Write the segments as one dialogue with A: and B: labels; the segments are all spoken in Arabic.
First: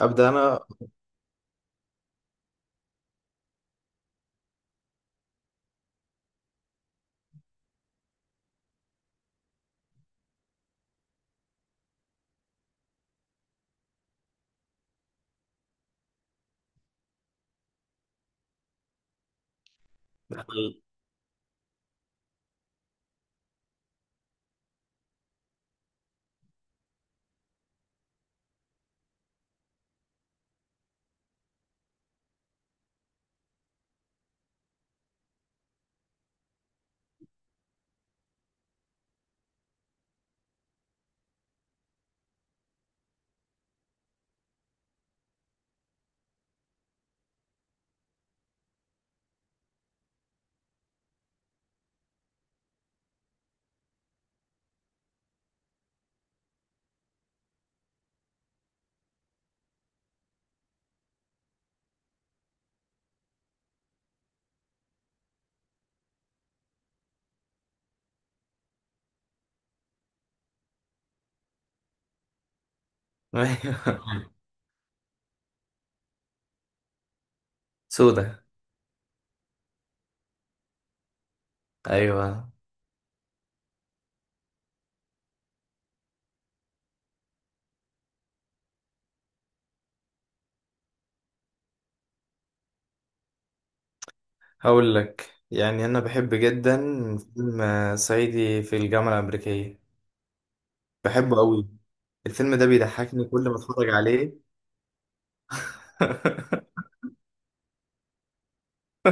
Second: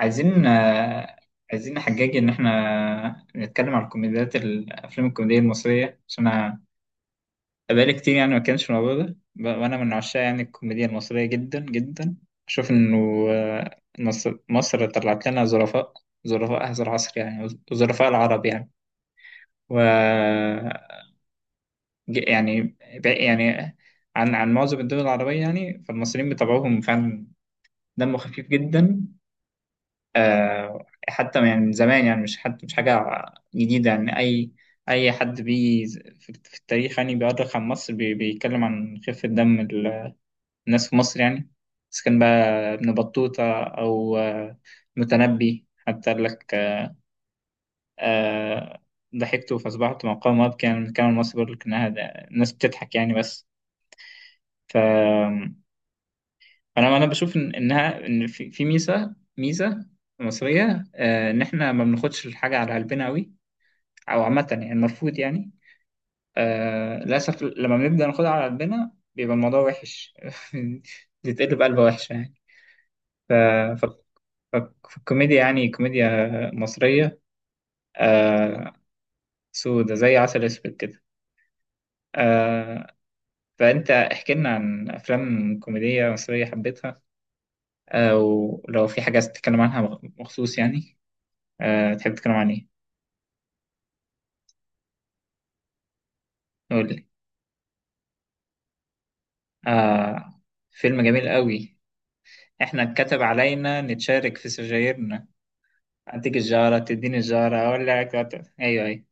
A: أبدأ أنا.
B: عايزين نحجج ان احنا نتكلم على الكوميديات الافلام الكوميديه المصريه عشان انا بقالي كتير يعني ما كانش الموضوع ده وانا من عشاق يعني الكوميديا المصريه جدا جدا اشوف انه مصر طلعت لنا ظرفاء، ظرفاء هذا العصر يعني، ظرفاء العرب يعني، و ج- يعني ب- يعني عن معظم الدول العربيه يعني، فالمصريين بطبعهم فعلا دمه خفيف جدا. حتى يعني من زمان يعني، مش حد مش حاجة جديدة يعني. أي أي حد في التاريخ يعني بيؤرخ عن مصر بيتكلم عن خفة دم الناس في مصر يعني، إذا كان بقى ابن بطوطة أو متنبي، حتى قال لك آه، ضحكت فأصبحت مقام أبكي. يعني من كلام المصري بيقول لك إنها الناس بتضحك يعني بس. ف أنا بشوف إن في ميزة، ميزة مصرية، إن إحنا ما بناخدش الحاجة على قلبنا أوي او عامه، يعني المرفوض يعني. آه للاسف لما بنبدا ناخدها على قلبنا بيبقى الموضوع وحش. بتتقلب قلبه وحشه يعني. ف... ف... ف... الكوميديا يعني كوميديا مصريه.
A: سودة.
B: آه، سودة زي عسل اسود كده.
A: أيوة.
B: آه، فانت احكي لنا عن افلام كوميديه مصريه حبيتها، آه، ولو في حاجه عايز تتكلم عنها مخصوص يعني، آه، تحب تتكلم عن ايه؟
A: هقول لك، يعني أنا بحب جدا
B: قول لي.
A: فيلم صعيدي في الجامعة الأمريكية،
B: آه، فيلم جميل
A: بحبه أوي.
B: قوي.
A: الفيلم ده
B: احنا اتكتب
A: بيضحكني كل ما
B: علينا
A: أتفرج عليه.
B: نتشارك في سجايرنا، اديك الجارة تديني الجارة اولع ايوه ايوه.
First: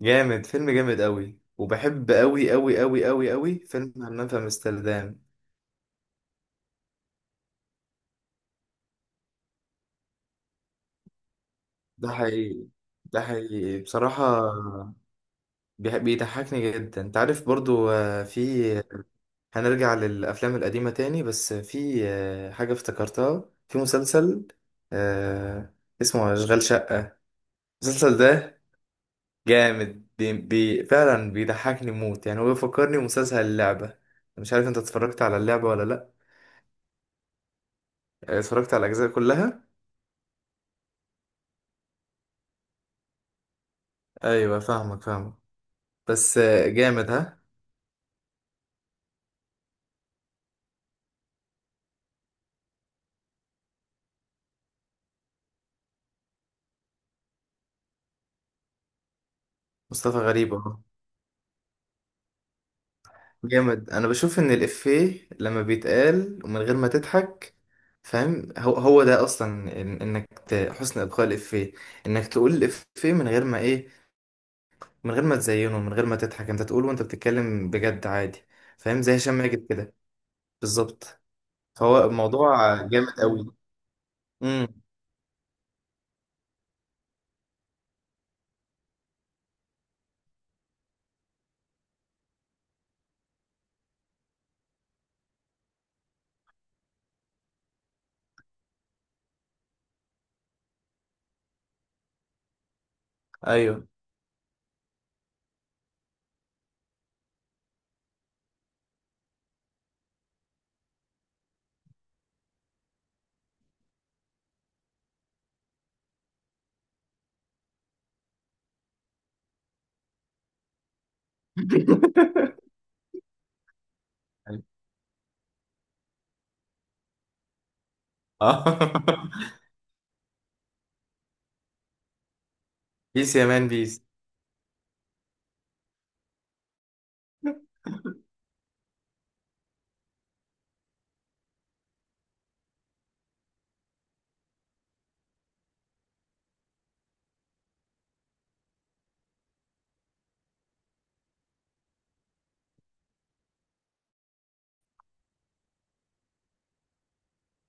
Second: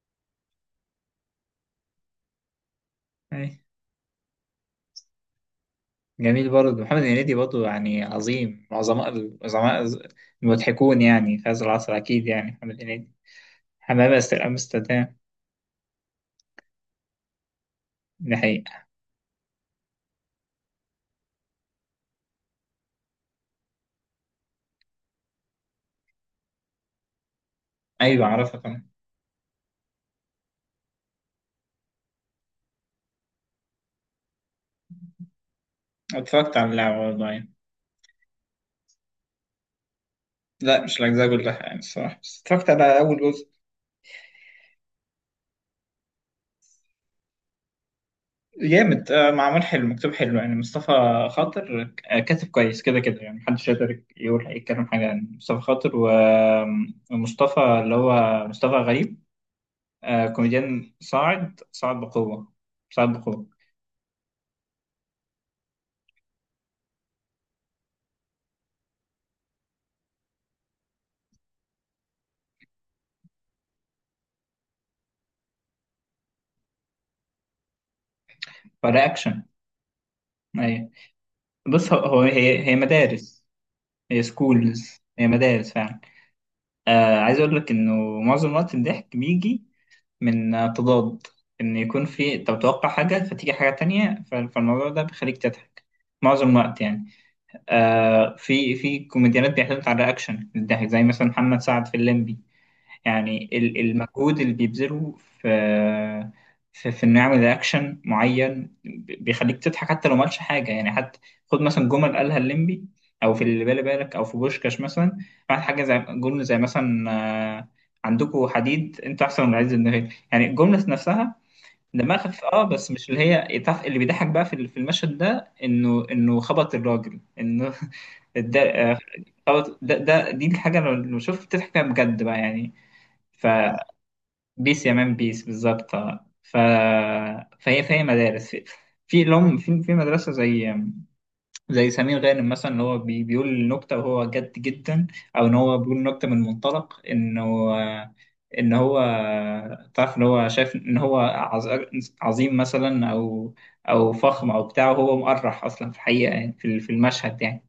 A: جامد. فيلم جامد أوي، وبحب أوي أوي أوي أوي
B: أيوة.
A: أوي فيلم همام في أمستردام.
B: جميل برضه، محمد هنيدي برضه يعني عظيم من عظماء العظماء المضحكون يعني في هذا العصر،
A: ده
B: اكيد يعني
A: حقيقي،
B: محمد هنيدي.
A: ده حقيقي
B: حمام
A: بصراحة.
B: امستردام،
A: بيضحكني جدا. أنت عارف برضو
B: ده حقيقة.
A: هنرجع للأفلام القديمة تاني، بس في آه، حاجة افتكرتها في مسلسل آه، اسمه أشغال شقة. المسلسل
B: ايوه اعرفها
A: ده
B: طبعا.
A: جامد، بي بي فعلا بيضحكني موت. يعني هو بيفكرني بمسلسل اللعبة، مش عارف انت اتفرجت على اللعبة ولا لأ؟
B: اتفرجت على اللعبة والله يعني.
A: اتفرجت على الأجزاء كلها.
B: لا مش الاجزاء كلها يعني الصراحة، بس اتفرجت على اول جزء.
A: أيوة، فاهمك فاهمك. بس جامد ها.
B: جامد، معمول حلو، مكتوب حلو يعني. مصطفى خاطر كاتب كويس كده كده يعني، محدش يقدر يقول يتكلم حاجة عن مصطفى خاطر ومصطفى اللي هو مصطفى غريب.
A: مصطفى
B: آه،
A: غريب اهو.
B: كوميديان صاعد، صاعد بقوة، صاعد بقوة.
A: جامد. أنا بشوف إن الإفيه لما بيتقال ومن غير ما تضحك، فاهم؟ هو ده اصلا، حسن ابقاء الافيه، انك تقول الافيه من غير ما ايه، من غير ما تزينه، من غير ما تضحك، انت تقول وانت بتتكلم بجد عادي، فاهم؟
B: فده
A: زي هشام
B: أكشن،
A: ماجد كده.
B: أيوة.
A: بالظبط.
B: بص، هو
A: فهو
B: هو- هي هي
A: الموضوع جامد
B: مدارس،
A: قوي.
B: هي
A: امم.
B: سكولز، هي مدارس فعلا. آه، عايز أقول لك إنه معظم الوقت الضحك بيجي من تضاد، إن يكون في أنت متوقع حاجة فتيجي حاجة تانية، فالموضوع ده بيخليك تضحك معظم الوقت يعني. آه، في في كوميديانات بيعتمد على الرياكشن الضحك، زي مثلا محمد سعد في الليمبي يعني.
A: ايوه.
B: المجهود اللي بيبذله في في انه يعمل اكشن معين بيخليك تضحك حتى لو مالش حاجه يعني. حتى خد مثلا جمل قالها الليمبي او في اللي بالي بالك، او في بوشكاش مثلا، بعد حاجه زي جمله زي مثلا آه، عندكوا حديد انتوا احسن من عز، النهايه يعني الجمله نفسها دماء خفيف اه، بس مش اللي اللي بيضحك بقى
A: أيوة.
B: في المشهد ده، انه انه خبط الراجل، انه ده
A: اه.
B: خبط. ده دي الحاجه لو لو شفت تضحك فيها بجد بقى يعني.
A: بيس يا مان بيس.
B: بيس يا مان بيس، بالظبط آه. فهي مدارس، في في لهم في في مدرسه زي، زي سمير غانم مثلا اللي هو بيقول نكته وهو جد جدا، او ان هو بيقول نكته من منطلق انه آه، ان هو تعرف ان هو شايف ان هو عظيم مثلا، او او فخم او بتاع، وهو مقرح اصلا في الحقيقه يعني في في المشهد يعني.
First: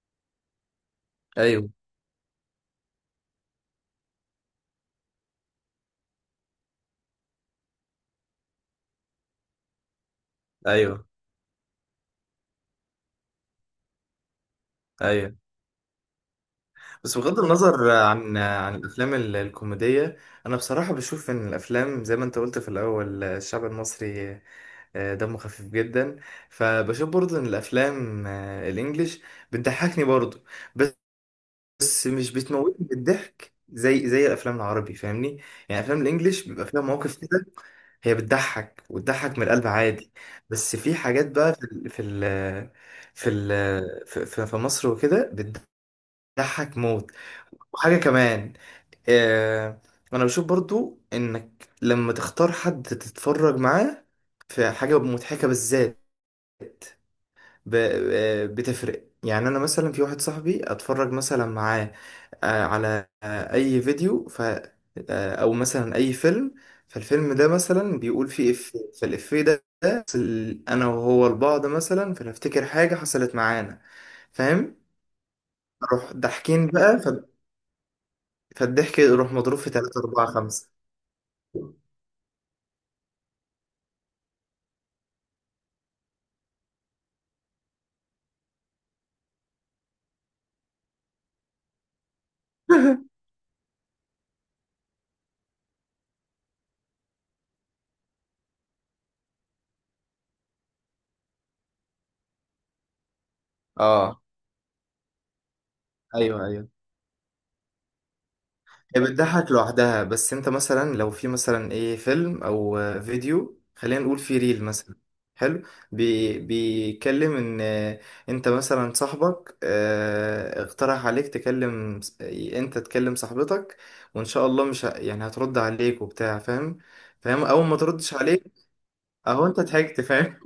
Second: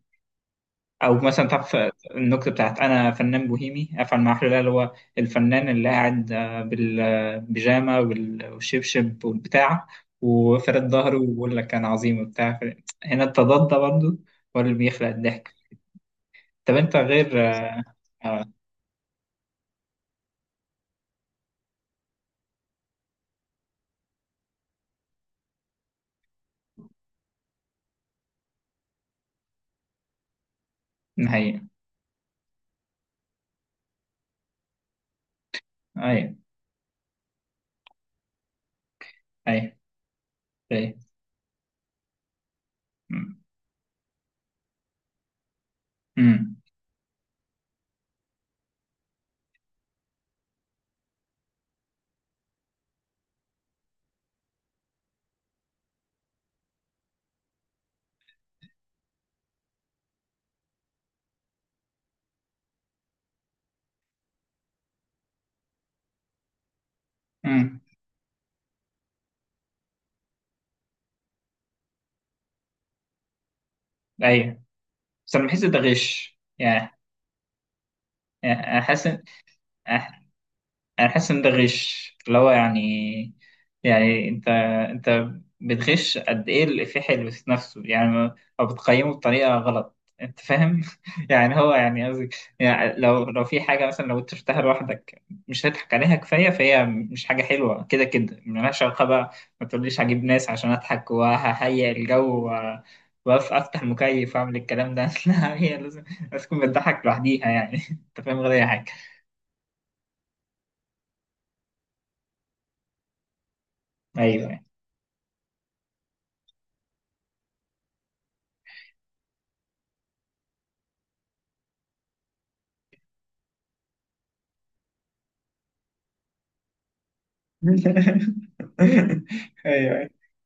B: او مثلا
A: ايوه
B: تعرف النكته بتاعت انا فنان بوهيمي افعل ما احلى، اللي هو الفنان اللي قاعد بالبيجامه والشبشب والبتاع وفرد
A: ايوه
B: ظهره ويقول لك انا عظيم وبتاع. هنا التضاد ده برضه هو اللي بيخلق
A: ايوه.
B: الضحك. طب انت
A: بس بغض
B: غير اه.
A: النظر عن
B: آه،
A: الافلام الكوميديه، انا بصراحه بشوف ان الافلام، زي ما انت قلت في الاول، الشعب المصري دمه خفيف جدا. فبشوف برضو ان الافلام الانجليش بتضحكني برضو،
B: هي
A: بس مش بتموتني بالضحك زي الافلام العربي، فاهمني؟ يعني افلام
B: هي
A: الانجليش بيبقى فيها مواقف كده، هي بتضحك وتضحك من القلب
B: هي
A: عادي. بس
B: هي
A: في حاجات بقى، في مصر وكده،
B: امم،
A: بتضحك موت. وحاجه كمان، آه، انا بشوف برضو انك لما تختار حد تتفرج معاه في حاجة مضحكة بالذات، ب- بتفرق يعني. انا مثلا في واحد صاحبي اتفرج مثلا معاه على اي فيديو، او مثلا اي فيلم، فالفيلم ده
B: امم،
A: مثلا بيقول فيه افيه، فالافيه ده حصل انا وهو لبعض مثلا، فنفتكر حاجة حصلت معانا،
B: ايوه
A: فاهم؟
B: بس انا بحس ده
A: نروح
B: غش
A: ضاحكين
B: يعني،
A: بقى،
B: يعني
A: فالضحك
B: احس،
A: يروح مضروب في 3 4 5.
B: انا حاسس ان ده غش، اللي هو يعني، يعني انت بتغش قد ايه الافيه اللي في نفسه يعني او بتقيمه بطريقه غلط، انت فاهم يعني، هو يعني قصدي يعني، لو لو في حاجه مثلا لو انت شفتها لوحدك مش هتضحك عليها كفايه، فهي مش حاجه حلوه كده كده ملهاش علاقه بقى. ما تقوليش هجيب ناس عشان اضحك وههيئ الجو وافتح
A: اه،
B: المكيف واعمل الكلام ده لا هي لازم،
A: ايوه
B: لازم تكون
A: ايوه.
B: بتضحك لوحديها يعني انت فاهم، غير اي حاجه.
A: هي بتضحك لوحدها، بس انت مثلا لو في مثلا ايه، فيلم او فيديو، خلينا نقول في
B: ايوه
A: ريل مثلا حلو، بيتكلم ان انت مثلا صاحبك اقترح عليك تكلم انت تكلم صاحبتك، وان شاء الله مش يعني هترد عليك وبتاع، فاهم؟ فاهم. اول ما تردش عليك اهو، انت ضحكت،
B: ايوه
A: فاهم؟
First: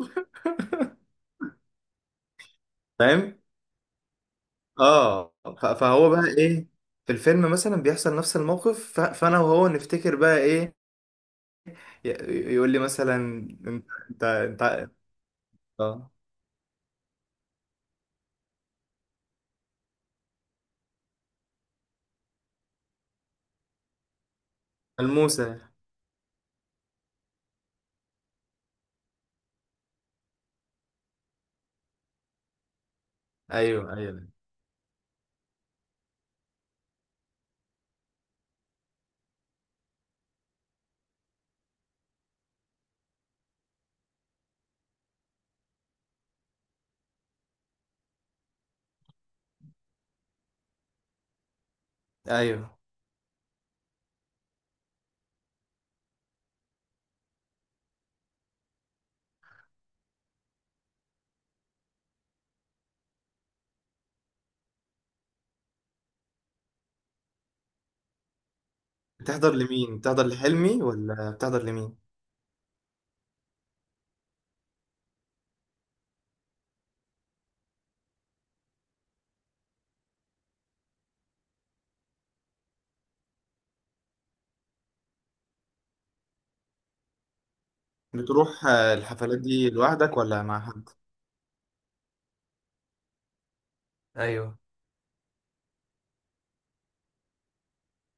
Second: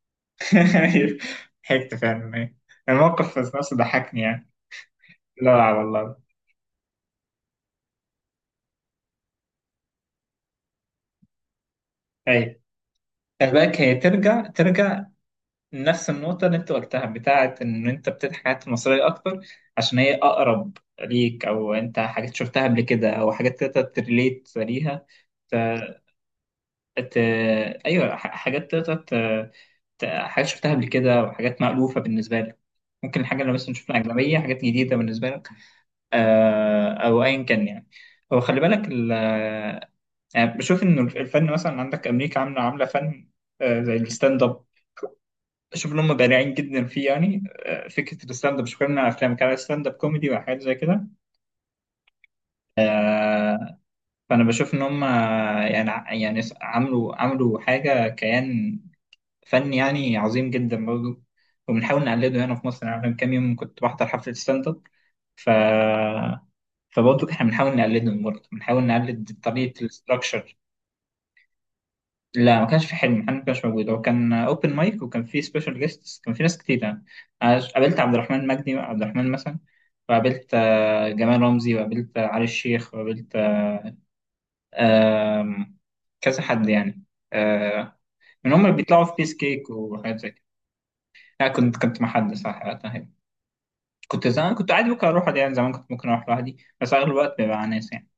B: ايوه، ضحكت فعلا ايوه،
A: فاهم.
B: الموقف في نفسه ضحكني يعني.
A: اه،
B: لا
A: فهو
B: والله.
A: بقى ايه؟ في الفيلم مثلا بيحصل نفس الموقف، فانا وهو نفتكر بقى ايه، ي-
B: ايوه.
A: يقول لي مثلا،
B: فباك، هي
A: انت انت
B: ترجع،
A: انت
B: ترجع لنفس
A: اه،
B: النقطة اللي انت قلتها بتاعة ان انت بتضحك حاجات مصرية اكتر عشان هي اقرب ليك، او انت حاجات شفتها قبل كده، او حاجات تقدر تريليت ليها.
A: ملموسة.
B: ت... ايوه، حاجات تقدر حاجات شفتها قبل كده وحاجات مألوفة بالنسبة لك، ممكن الحاجة اللي مثلا
A: ايوه
B: شفنا
A: ايوه
B: أجنبية حاجات جديدة بالنسبة لك، او ايا كان يعني. هو خلي بالك يعني بشوف ان الفن مثلا عندك امريكا عامله، عامله فن زي الستاند اب، شوف ان هم بارعين جدا فيه يعني. آه، فكره الستاند اب، مش بتكلم عن افلام، كان ستاند اب كوميدي وحاجات زي كده،
A: ايوه.
B: آه، فانا بشوف ان هم يعني عملوا حاجه كيان فني يعني عظيم جدا برضه، وبنحاول نقلده هنا في مصر يعني. أنا من كام يوم كنت بحضر حفله ستاند اب. ف فبرضه احنا بنحاول نقلدهم، برضه بنحاول نقلد
A: بتحضر
B: طريقة
A: لمين؟ بتحضر
B: الاستراكشر.
A: لحلمي ولا بتحضر لمين؟
B: لا ما كانش في حلم محمد، ما كانش موجود، هو كان اوبن مايك وكان في سبيشال جيستس، كان في ناس كتير يعني. أنا قابلت عبد الرحمن، مجدي عبد الرحمن مثلا، وقابلت جمال رمزي، وقابلت علي الشيخ، وقابلت آم، كذا حد يعني، آه، من هم
A: بتروح
B: اللي بيطلعوا في بيس
A: الحفلات
B: كيك
A: دي لوحدك
B: وحاجات زي كده.
A: ولا مع حد؟
B: لا كنت، كنت مع حد صح وقتها يعني. كنت زمان
A: ايوه
B: كنت عادي ممكن اروح لوحدي يعني، زمان كنت ممكن اروح لوحدي، بس اغلب الوقت بيبقى مع ناس يعني.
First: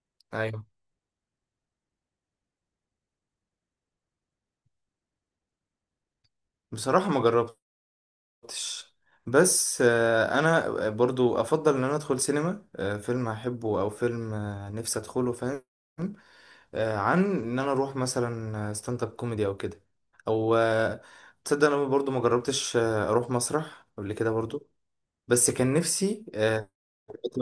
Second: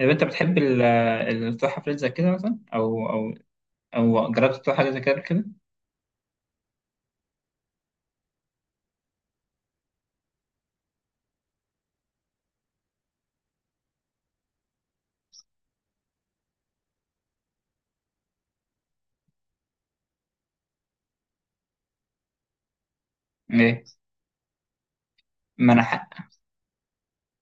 B: طب انت بتحب
A: ايوه.
B: التفاحة فريد زي كده مثلا، او او او جربت تطلع حاجة زي كده قبل كده؟
A: بصراحة، ما جربتش. بس انا برضو افضل ان انا ادخل سينما فيلم احبه، او فيلم نفسي ادخله، فاهم؟ عن ان انا اروح مثلا ستاند اب كوميدي او كده، او آه، تصدق انا برضو ما جربتش اروح
B: ايه،
A: مسرح قبل كده برضو. بس كان نفسي
B: منح،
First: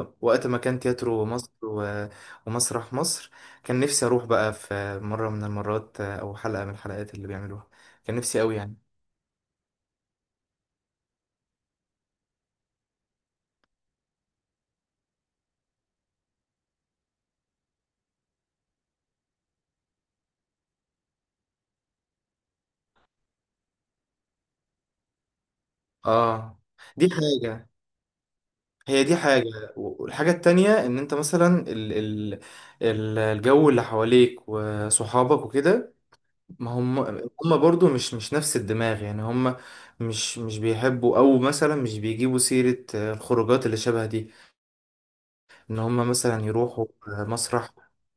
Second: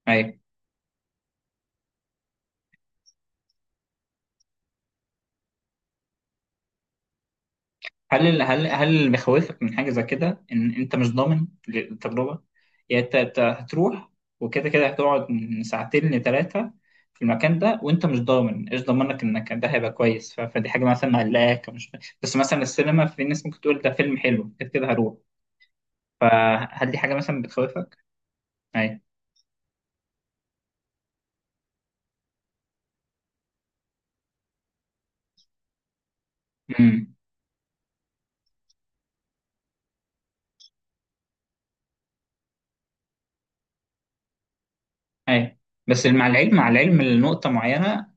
B: ايوه.
A: وقت ما كان تياترو مصر ومسرح مصر، كان نفسي اروح بقى في مرة من المرات او حلقة من الحلقات اللي بيعملوها، كان
B: هل
A: نفسي قوي يعني.
B: هل اللي بيخوفك من حاجة زي كده ان انت مش ضامن التجربة؟ يعني انت هتروح وكده كده هتقعد من ساعتين لثلاثة في المكان ده، وانت مش ضامن، ايش ضمنك انك ده هيبقى كويس، فدي حاجة مثلا مقلقاك، مش بس مثلا السينما في ناس ممكن تقول ده فيلم حلو كده كده هروح.
A: اه،
B: فهل دي
A: دي
B: حاجة مثلا
A: حاجة.
B: بتخوفك؟
A: هي دي حاجة. والحاجة التانية ان انت مثلا، الجو اللي حواليك وصحابك وكده، ما هم،
B: ايوه
A: برضو مش نفس الدماغ، يعني هم مش بيحبوا، او مثلا مش بيجيبوا سيرة الخروجات اللي شبه دي،
B: اي،
A: ان
B: بس
A: هم
B: مع
A: مثلا
B: العلم، مع
A: يروحوا
B: العلم لنقطة
A: مسرح.
B: معينة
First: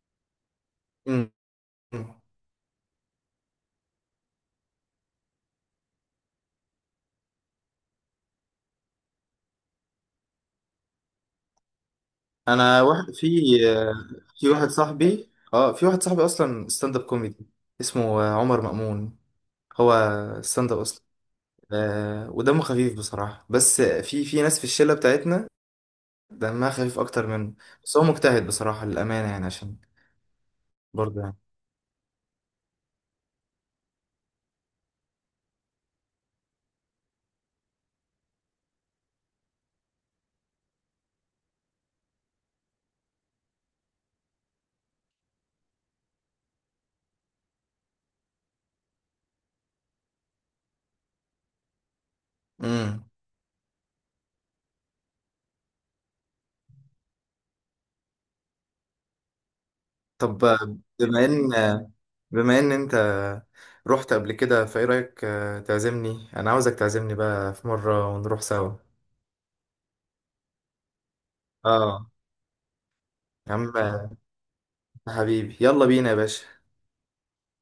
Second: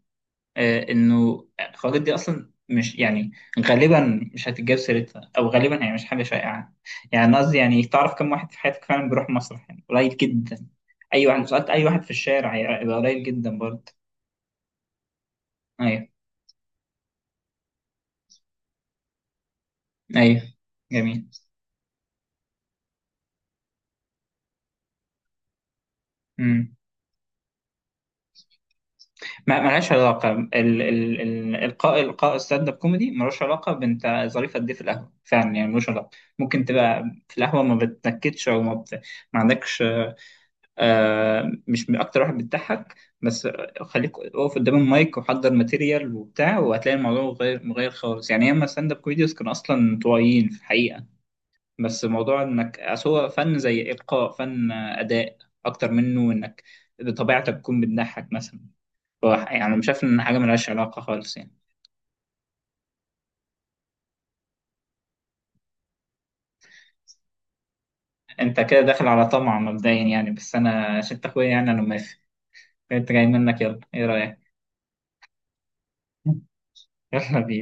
A: م-
B: انه الخواجات دي
A: م.
B: اصلا مش يعني غالبا مش هتتجاب سيرتها، او غالبا هي مش حاجة شائعة يعني. أنا قصدي يعني، تعرف كم واحد في حياتك فعلا بيروح مسرح؟ يعني قليل جدا، اي واحد لو سألت اي واحد في الشارع
A: انا
B: هيبقى
A: واحد
B: قليل جدا
A: في،
B: برضه.
A: آه، في واحد صاحبي،
B: ايوه
A: اصلا ستاند اب كوميدي، اسمه عمر مأمون. هو
B: ايوه،
A: ستاند اب اصلا.
B: جميل.
A: ودمه خفيف بصراحة، بس في ناس في الشلة بتاعتنا دمها
B: امم،
A: خفيف اكتر منه. بس هو مجتهد بصراحة، للأمانة، يعني
B: ما
A: عشان
B: ملهاش علاقة ال ال
A: برضه يعني
B: ال القاء، القاء ستاند اب كوميدي ملوش علاقة بنت ظريفة قد ايه في القهوة فعلا يعني، ملوش علاقة. ممكن تبقى في القهوة ما بتنكدش، او ما عندكش مش من اكتر واحد بتضحك، بس خليك اقف قدام المايك وحضر ماتيريال وبتاع وهتلاقي الموضوع غير، مغير خالص يعني. ياما ستاند اب كوميديوز كانوا اصلا انطوائيين في الحقيقه، بس موضوع انك
A: مم.
B: أصل هو فن زي القاء، فن اداء اكتر منه انك بطبيعتك تكون بتضحك مثلا. يعني أنا مش شايف ان حاجه
A: طب،
B: ملهاش علاقه خالص يعني.
A: بما ان انت رحت قبل كده، فايه رأيك تعزمني؟ انا عاوزك تعزمني بقى في مرة ونروح
B: انت
A: سوا.
B: كده داخل على طمع مبدئيا يعني، بس انا عشان أنت اخويا يعني انا
A: اه،
B: موافق. انت جاي
A: يا
B: منك،
A: عم
B: يلا ايه رايك.
A: حبيبي، يلا بينا يا باشا.
B: يلا بينا.